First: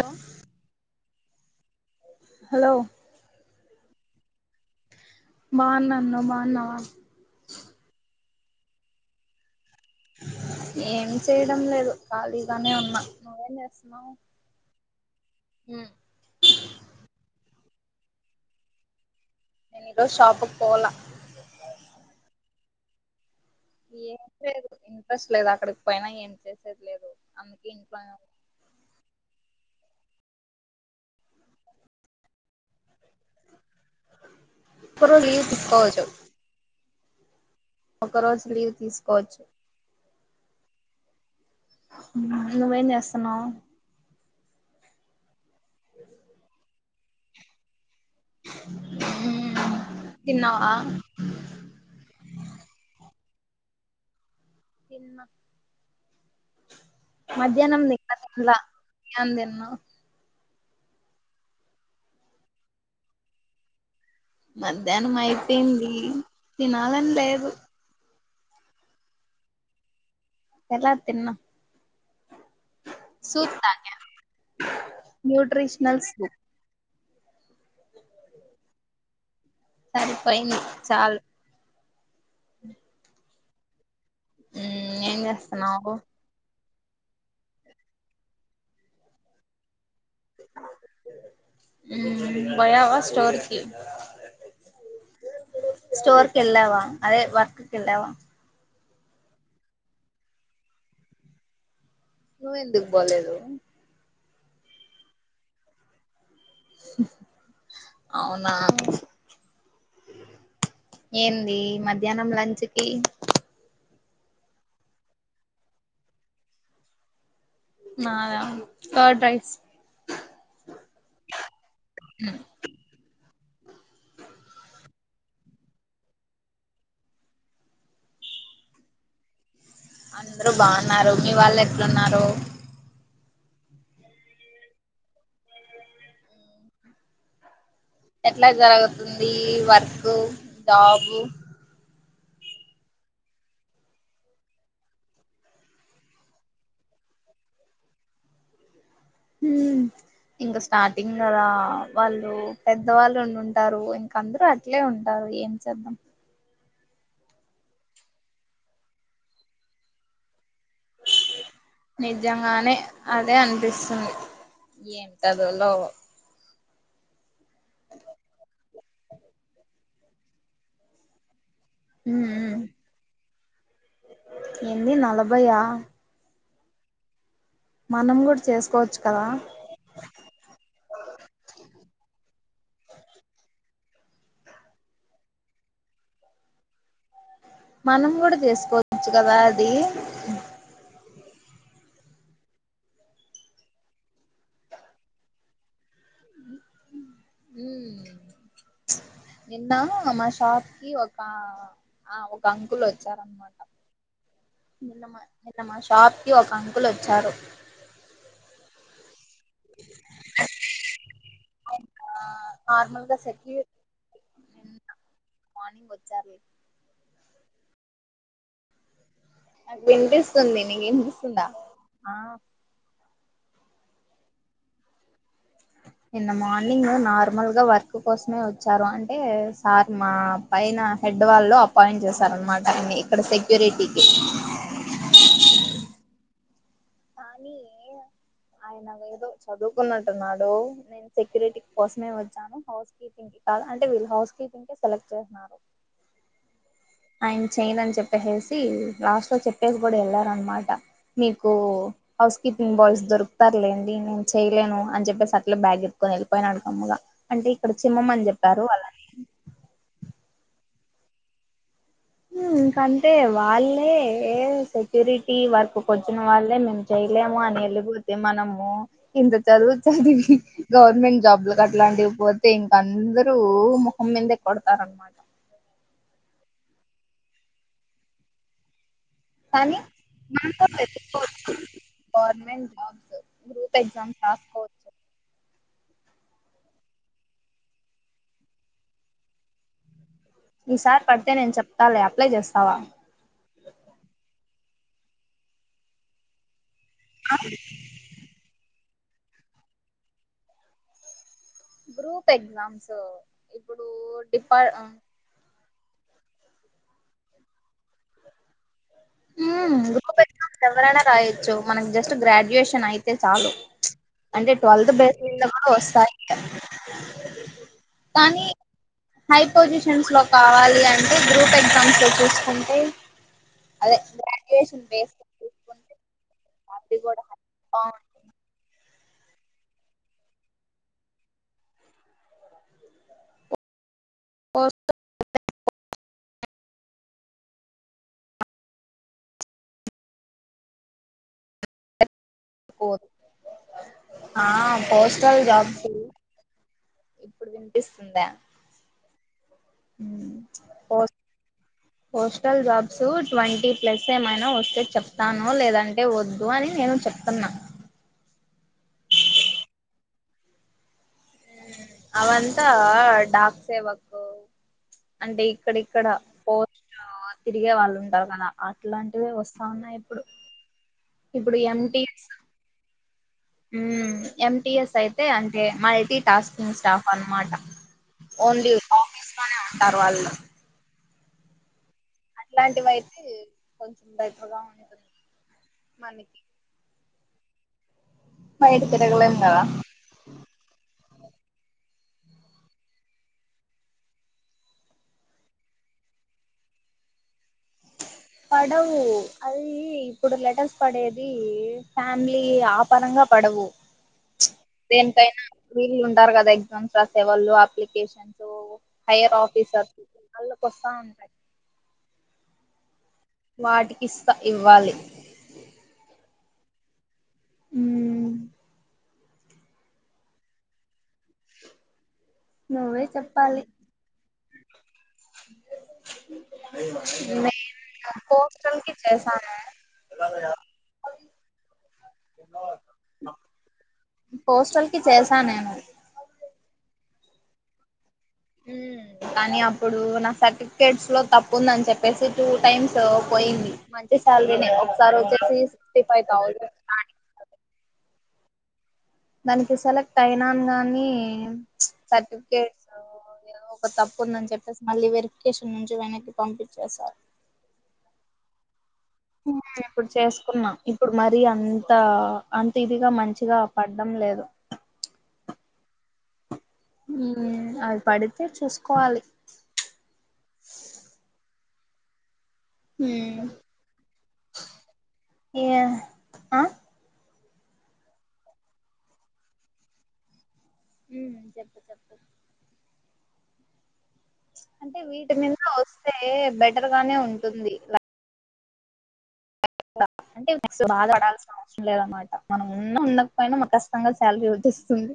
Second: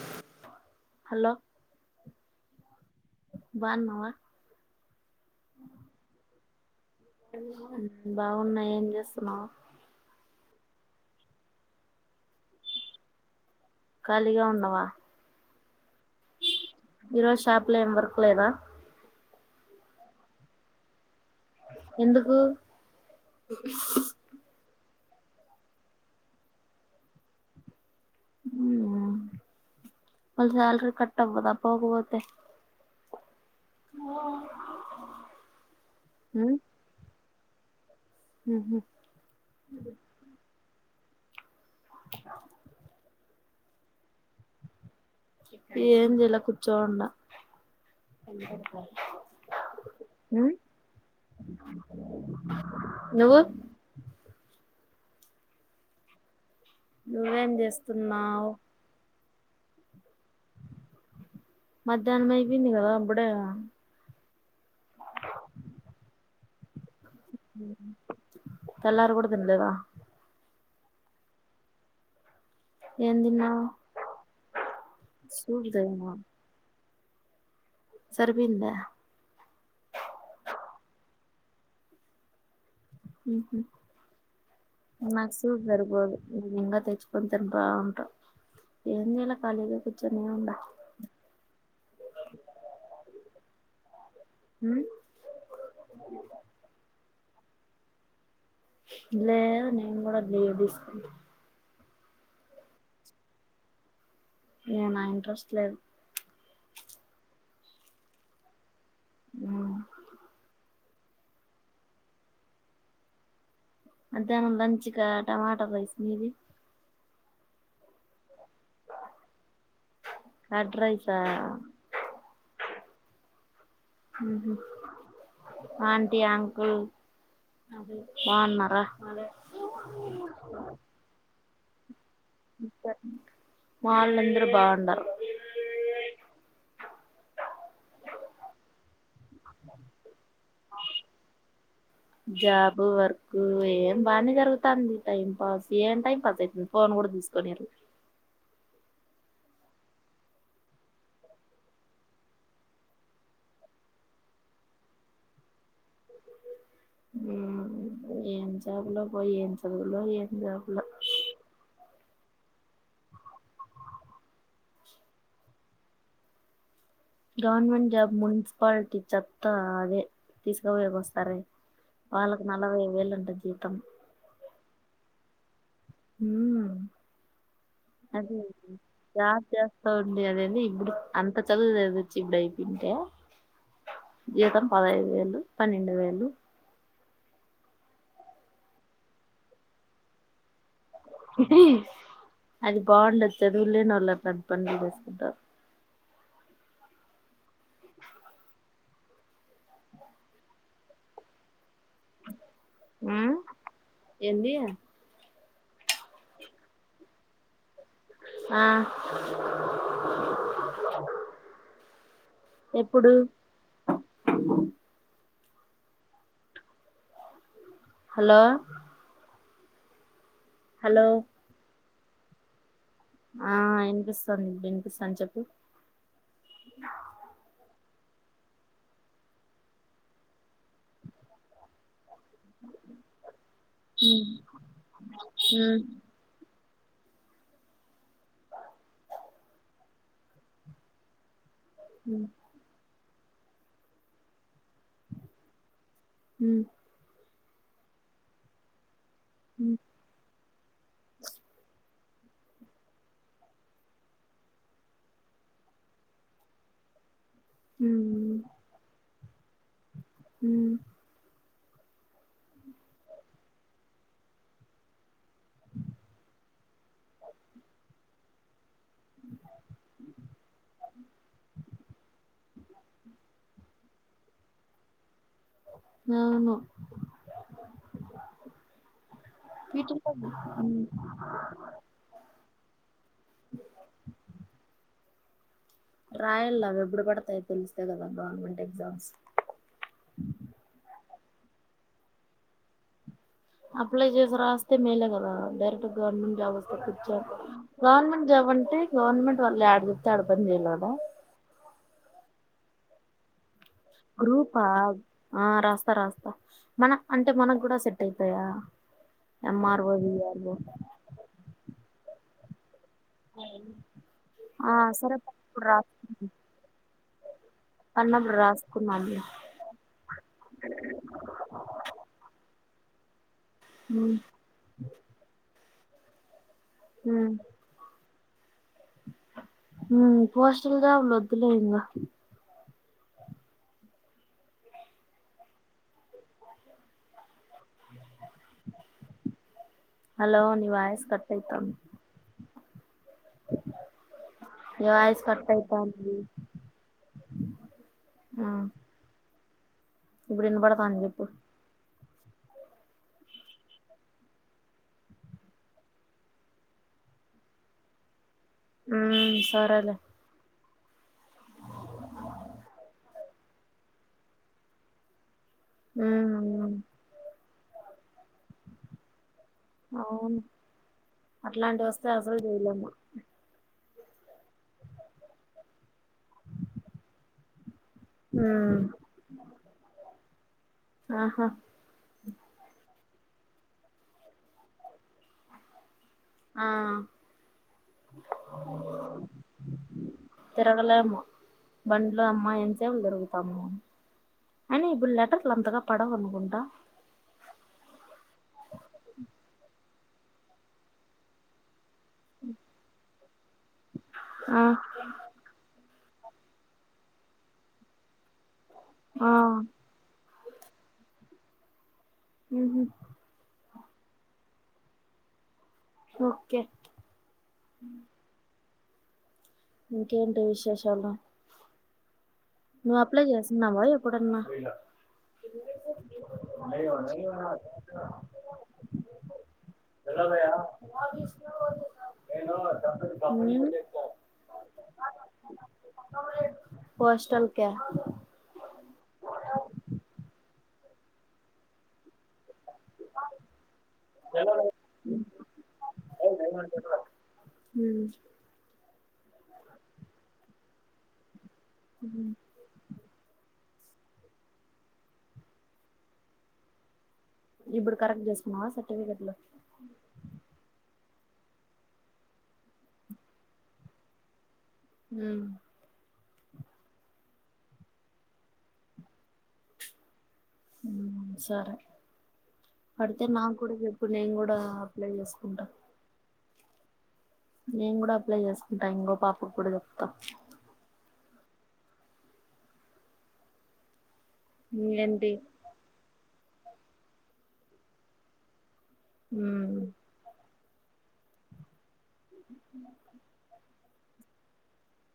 Hello hello hello బాగున్నావా బాగున్నాను నువ్వు బాగున్నావా బాగున్నాయి ఏం చేస్తున్నావ్ ఏం చేయడం లేదు ఖాళీగానే ఉన్నా నువ్వే ఏమ్ ఖాళీగా ఉన్నావా ఉం లెమ్ వర్క్ లేదా నేను ఈరోజు షాపుకి పోలా ఎందుకు ఏం లేదు ఇంట్రెస్ట్ లేదు అక్కడికి పోయినా ఏం చేసేది లేదు అందుకే ఇంట్లో నే అవునా వాళ సాలరీ కట్ అవ్వదా పోకపోతే ఒక్క రోజు లీవ్ తీసుకోవచ్చు మ్మ్? ఒక్క రోజు లీవ్ మ్హూ. తీసుకోవచ్చు నువ్వేం చేస్తున్నావు ఏం చేయలా కూర్చోని వున్న ఉం తిన్నావా నువ్వు తన్న నువ్వేం చేస్తున్నావు యాం తిన్నవ్ మధ్యాహనమ్ అయిపొయింది కదా అప్పుడే మధ్యాహ్నం అయిపోయింది తినాలని లేదు తెల్లారి కూడ తినలేదా తెల్లారి తిన్న ఏం సూప్ తిన్నావు తాగా సూప్ న్యూట్రిషనల్ సూప్ సరి పోయిందా సరిపోయింది చాలు హు హమ్ మ్మ్ ఏం నాకు సూప్ సరి చేస్తున్నావు పోదు తెచ్చుకొని తింటా వుంటా ఏం చేయాల ఖాళీగా ఉండి ఉం పోయావా స్టోర్ కి ఉమ్, స్టోర్ కి ఎల్లావా అదే వర్క్ కి వెళ్ళా వా లేదు నేను కూడా లీవ్ తీసుకు నువ్వు ఎందుకు బోలేదు ఏమో నా ఇంట్రెస్ట్ లేదు అవునా ఆ ఏంది మధ్యాహ్నం లంచ్కి మధ్యాహ్నం లంచిక టమాటా రైస్ మీది మాధా కర్డ్ రైస్ కర్డ్ రైసా హ హమ్ ఆంటీ అంకుల్ బాగున్నారా అందరు బాగున్నారు మీ వాళ్ళు ఏ ఇకా [inaudible] మా వాళ్లందరూ బాగున్నారు ఎట్లా జరుగుతుంది వర్క్ జాబు జాబ్ వర్క్ ఏం బానే జరుగుతుంది టైం పాస్ ఏం టైం పాస్ అయితుంది కూడా తీసుకొనియ్యరు ఉమ్మ్ ఇంక స్టార్టింగ్ కదా వాళ్ళు పెద్ద వాళ్ళు ఉండుంటారు ఇంక అందరుూ అట్లే ఉంటారు ఏం చేద్దాం ఉమ్మ్ ఏం జాబులో పో ఏం చదువులో ఏం జాబులో నిజంగానే అదే అనిపిస్తుంది ఏం చదువులో గవర్నమెంట్ జాబ్ మున్సిపాలిటీ చెత్తా అదే తీసుకుపోయేకి వస్తారే వాళ్ళకి ఉమ్ నలవే వేలంట జీతం ఏంది నలభైయా ఉమ్మ్ మనం అదే కూడా చేసుకోవచ్చు కదా జాబ్ చేస్తా ఉంది కదా అది ఇప్పుడు అంత చదువు చదివి చ్చి ఇప్పుడు అయ్పింటే జీతం పదహైదు వేలు పన్నెండు వేలు మనం కూడా చేసుకోవచ్చు కదా అది అది బాగుండది చదువులేనోల్లు అట్లాంటి పనులు చేసుకుంటారు ఉమ్ నిన్న మాషాప్‌కి ఒక ఆ ఒ క్క అంకులు ఉమ్ వచ్చారన్నమాట ఏంది నిన్నమా నిన్న మాషాప్‌కి ఒక అంకుల్ వచ్చారు ఆ ఎప్పుడు నార్మల్‌గా సక్కి మార్నింగ్ వచ్చారే హలో నాకు వినిపిస్తుంది నీకు హలో వినిపిస్తుందా ఆ వినిపిస్తాంది వినిపిస్తాంది చెప్పు నిన్న మార్నింగ్ నార్మల్గా వ ర్క్ కోసమే వచ్చారు అంటే సార్ మా పైన హెడ్ వాళ్ళు అపాయింట్ చే శారన్నమాట ఇంగ ఇక్కడ సెక్యూరిటీకి ఉమ్ ఉమ్ కానీ ఆయన ఏదో చదువుకున్నట్టున్నాడు నేను సెక్యూరిటీ కోసమే వచ్చాను హౌస్ కీపింగ్‌కి కాదు అంటే వీళ్ళు హౌస్ కీపింగ్ కే సెలెక్ట్ చేసినారు ఉమ్మ్ ఆయన చేయనని చెప్పేసేసి లాస్ట్లో చెప్పేసి కూడా వెళ్ళారనమాట మీకు హౌస్ కీపింగ్ బాయ్స్ దొరుకుతారులేండి నేను చేయలేను అని చెప్పేసి అట్లే బ్యాగ్ ఎత్తుకొని వెళ్ళిపోయినాడు కమ్మగా అంటే ఇక్కడ చిమ్మమని ఉమ్ చెప్పారు వాళ్లని ఉమ్మ్ హ్మ్ ఇంకంతే వాళ్ళే సెక్యూరి టీ వర్క్‌కి వచ్చిన వాళ్ళే మేము చెయలేము అని ఎళ్ళిపోతే మనము ఇంత చదువు చదివి గవర్నమెంట్ జాబ్లలకు అట్లాంటివి పోతే ఇంక అం దరూ మొహంమీందే కొడతారు అనమాట అవును కానీ వీటిల్లో నాకు ఉమ్ వెతుక్కోవచ్చు గర్మెంట్ జాబ్సు గ్రూప్ ఎగ్జామ్స్ రాస్కోవచ్చు రాయల్లా అవి ఎప్పుడు పడతాయో తెలుస్తే కదా గవర్నమెంట్ ఎగ్జామ్స్ ఈసారి పడితే నేను చెప్తాలే అప్లై చేస్తావా అప్లై చేసి రాస్తే మేలేకదా డైరెక్ట్ గవర్నమెంట్ జాబ్ వ కొట్టొచ్చు గవర్నమెంట్ జాబ్ అంటే గవర్నమెంట్ వాళ్ళు యడ చెప్తే అడ పని చేయాల కదా గ్రూప్ ఎగ్జామ్స్ ఇప్పుడు గ్రూపా డిపార్ ఆ రాస్తా రాస్తా మన అంటే మనకు కూడా సెట్ అయితాదా ఊ గ్రూప్ ఎక్జామ్స్ ఎవరైనా రాయచ్చు మన జస్ట్ గ్రాడ్యుయేషన్ అయి అయితే చాలు అంటే ఆ ట్వెల్త్ సరే బేస్ మీద కూడా వస్తాయి అన్నప్పుడు కానీ రాసుకున్నాను హై పొజిషన్స్ లో కావాలి అంటే గ్రూప్ ఎగ్జామ్స్ లో చూసుకుంటే అదే ఉమ్ గ్రాడ్యుయేషన్ బేస్ చూసుకుంటే అది కూడా ఆ ఉ పోస్టల్ జాబ్లు వద్దులే ఇంగ [inaudible] హలో ని వాయస్ కట్ అయితంది ఆ నీ వాయిస్ పోస్టల్ కట్ జాబ్ లు అయితాంది ఇప్పుడు వినిపిస్తుందా ఉమ్ ఇప్పుడు వినబడతాంది పోస్ చెప్పు పోస్టల్ జాబ్స్ ట్వంటీ ప్లస్ ఏమైనా వస్తే చెప్తాను లేదంటే వద్దు అని నేను చెప్తున్నా ఉ సరేలే అవంతా డాక్ సేవకు అంటే ఇక్కడిక్కడ ఉమ్ ఉమ్ పోస్ట్ తిరిగే వాళ్ళు ఉంటారు కదా అట్లాంటివి వస్త అవున ఇప్పుడు అవును ఇప్పుడు ఎమ్ అట్లాంటివి టి వస్తే స్ అసలు చేయలేము ఎమ్టిఎస్ అయితే అంటే మల్టీ టాస్కింగ్ స్టాఫ్ అనమాట ఓన్లీ ఉమ్ ఆఫీస్ లోనే ఉంటారు వాళ్ళు ఆహా అట్లాంటివి అయితే కొంచెం బెటర్ గా ఉంటుంది మనకి ఆ బయట తిరగలేం కదా తిరగలేము బండ్లో అమ్మా ఎంతసేపు తిరుగుతాము అయిన ఇప్పుడు లెటర్లు అంతగా పడవు అనుకుంటా పడవు అది ఇప్పుడు లెటర్స్ పడేది ఫ్యామిలీ ఆపరంగా పడవు ఆ దేనికైనా వీళ్ళు ఉంటారు కదా ఎగ్జామ్స్ రాసేవాళ్ళు అప్లికేషన్స్ ఆ హైయర్ ఆఫీసర్స్ వాళ్ళకు వస్తా ఉంటయి ఉహు వాటికి ఇస్తా ఇవ్వాలి ఓకే ఉ మ్మ్ ఇంకేంటి విశేషాలు నువ్వు నువ్వే అప్లై చెప్పాలి చేసినవా ఎప్పుడున్నా మే పోస్టల్ కి చేశాను తెలో ఉ పోస్టల్ కి చేశా నేను పోస్టల్ క్యా ఉ కానీ అప్పుడు నా సర్టిఫికేట్స్ లో తప్పు ఉందని చెప్పేసి చూ టైమ్స్ సో పోయింది మంచి సాలరీనే ఒకసారి వచ్చేసి సిక్స్టీ ఫైవ్ థౌసండ్ ఉ దానికి సెలెక్ట్ అయినాను గాని సర్టిఫికేట్ ఏవో తప్పు ఉందని చెప్పేసి మళ్ళీ వెరిఫికేషన్ నుంచి వెనక్కి పంపించేస్తారు. ఇప్పుడు కరెక్ట్ చేస్తున్నావా అసలు. ఓకే ఇప్పుడు చేసుకున్నాం. ఇప్పుడు మరి అంత అంత ఇదిగా మంచిగా పడ్డం లేదు. ఉమ్. ఉమ్ అది పడితే చూసుకోవాలి. ఉమ్ సరే. పడితే మ్మ్ నాకు కూడా చెప్పు నేను కూడా అప్లై చేసుకుంటా. ఆహ్. నేను కూడా అప్లై చేసుకుంటా ఇంకో పాపకు కూడా చెప్తా. ఉమ్ చెప్పు చెప్పు. అంటే ఏంటి వీటి మీద వస్తే బెటర్ గానే ఉంటుంది. ఉమ్. అంటే నెక్స్ట్ బాధ పడాల్సిన అవసరం లేదనమాట మనం ఉన్న ఉండకపోయినా కష్ట. కచ్చితంగా శాలరీ వచ్చేస్తుంది.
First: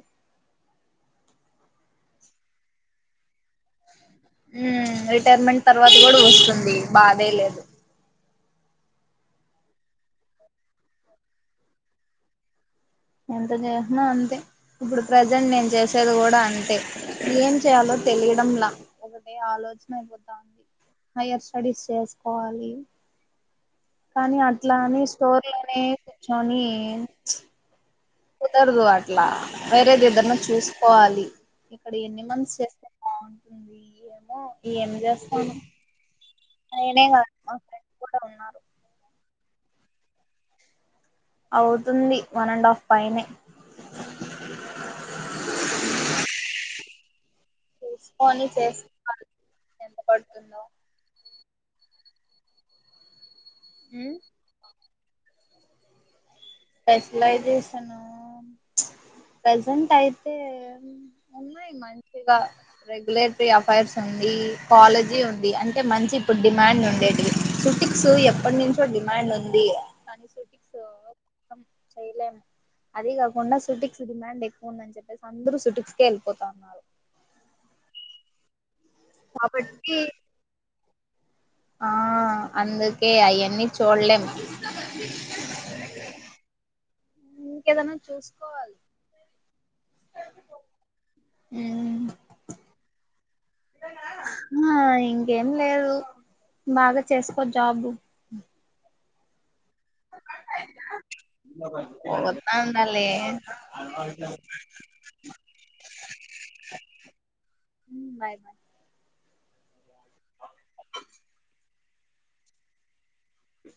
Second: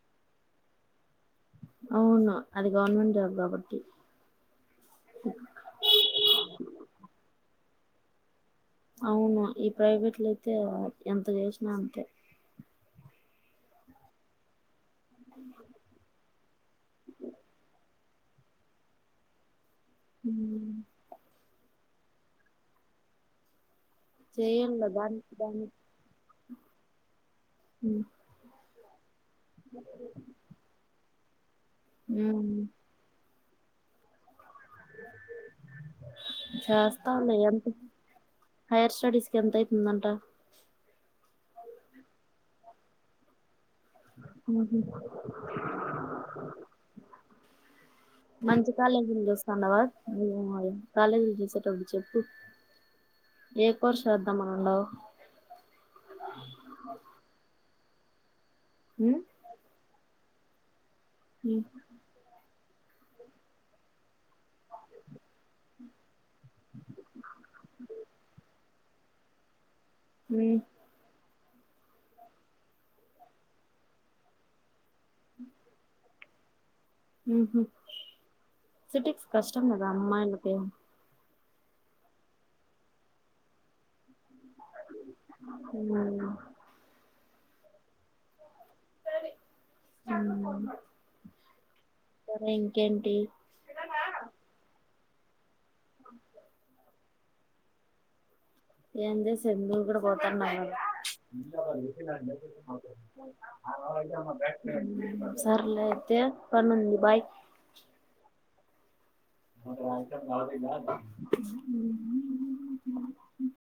అవును అది గవర్నమెంట్ జాబ్ కాబట్టి. ఉమ్ రిటైర్మెంట్ తర్వాత కూడా వస్తుంది బాదే లేదు. అవును ఈ ప్రైవేట్లో అయితే ఎంత చేసినా అంతే. ఎంత చేసిన అంతే ఇప్పుడు ప్రజెంట్ నేను చేసేది కూడా అం. అంతే ఏం చేయాలో తెలియడంలే ఒకటే ఆలోచన. అయిపోతాంది హైయర్ స్టడీస్ చేసుకోవాలి. కానీ చేయాల అట్లాని దానికి స్టోరీ దానికి లోనే కూర్చొని ప్చ్. కుదరదు అట్లా వేరేది ఏదైనా చూసుకోవాలి. ఇక్కడ ఎన్ని మంత్స్ చేస్తే బాగుంటుంది ఏమో ఏమి చేస్తాము. చేస్తాములే ఎంత కూడా ఉన్నారు హయర్ స్టడీస్. ఎంతైతుందంట. అవుతుంది వన్ అండ్ హాఫ్ పైనే. ఉహూ. చూసుకొని మంచి కాలేజ్ చేసుకోవాలి నుంచి వస్తా అన్నావు కదా ఎంత పడుతుందో [unintelligible] కాలేజ్ నుంచి. ఆహ్ చెప్పు ఏ కోర్స్ చేద్దాం అని అన్నావ్. స్పెషలైజేషన్ ప్చ్ ఉమ్ ప్రెసెంట్ అయితే. ఉన్నాయి మంచిగా. రెగ్యులేటరీ అఫైర్స్ ఉండి కాలేజీ ఉండి అంటే మంచి ఇప్పుడు డిమాండ్ ఉండేటివి. సో ఎప్పటి నుంచో డిమాండ్ ఉంది ఉమ్ కానీటిక్స్స్. చెయ్యలేను అది కాకుండా సూటిక్స్ డిమాండ్ ఎక్కువ ఉందని చెప్పి. అందరు సుటిక్స్కే వెళ్ళిపోతా ఉన్నారు. ఉహూ సిటిక్స్ కష్టం కదా అమ్మాయిలకు. ఆహ్ అందుకే అయన్నీ చూడలేము. ఉమ్. ఇంకేదైనా చూస్. ఉమ్. సరే ఇంకేంటి. ఏం లేదు బాగా చేసుకో జాబు. ఏం చేస్. చందు కూడా పోతున్నాడు ఇగ పోగొత్తా ఉండాలే ప్చ్. సర్లేయితే పనుంది బాయ్ ఉ బాయ్ బాయ్ మ రాయస కావత కా అ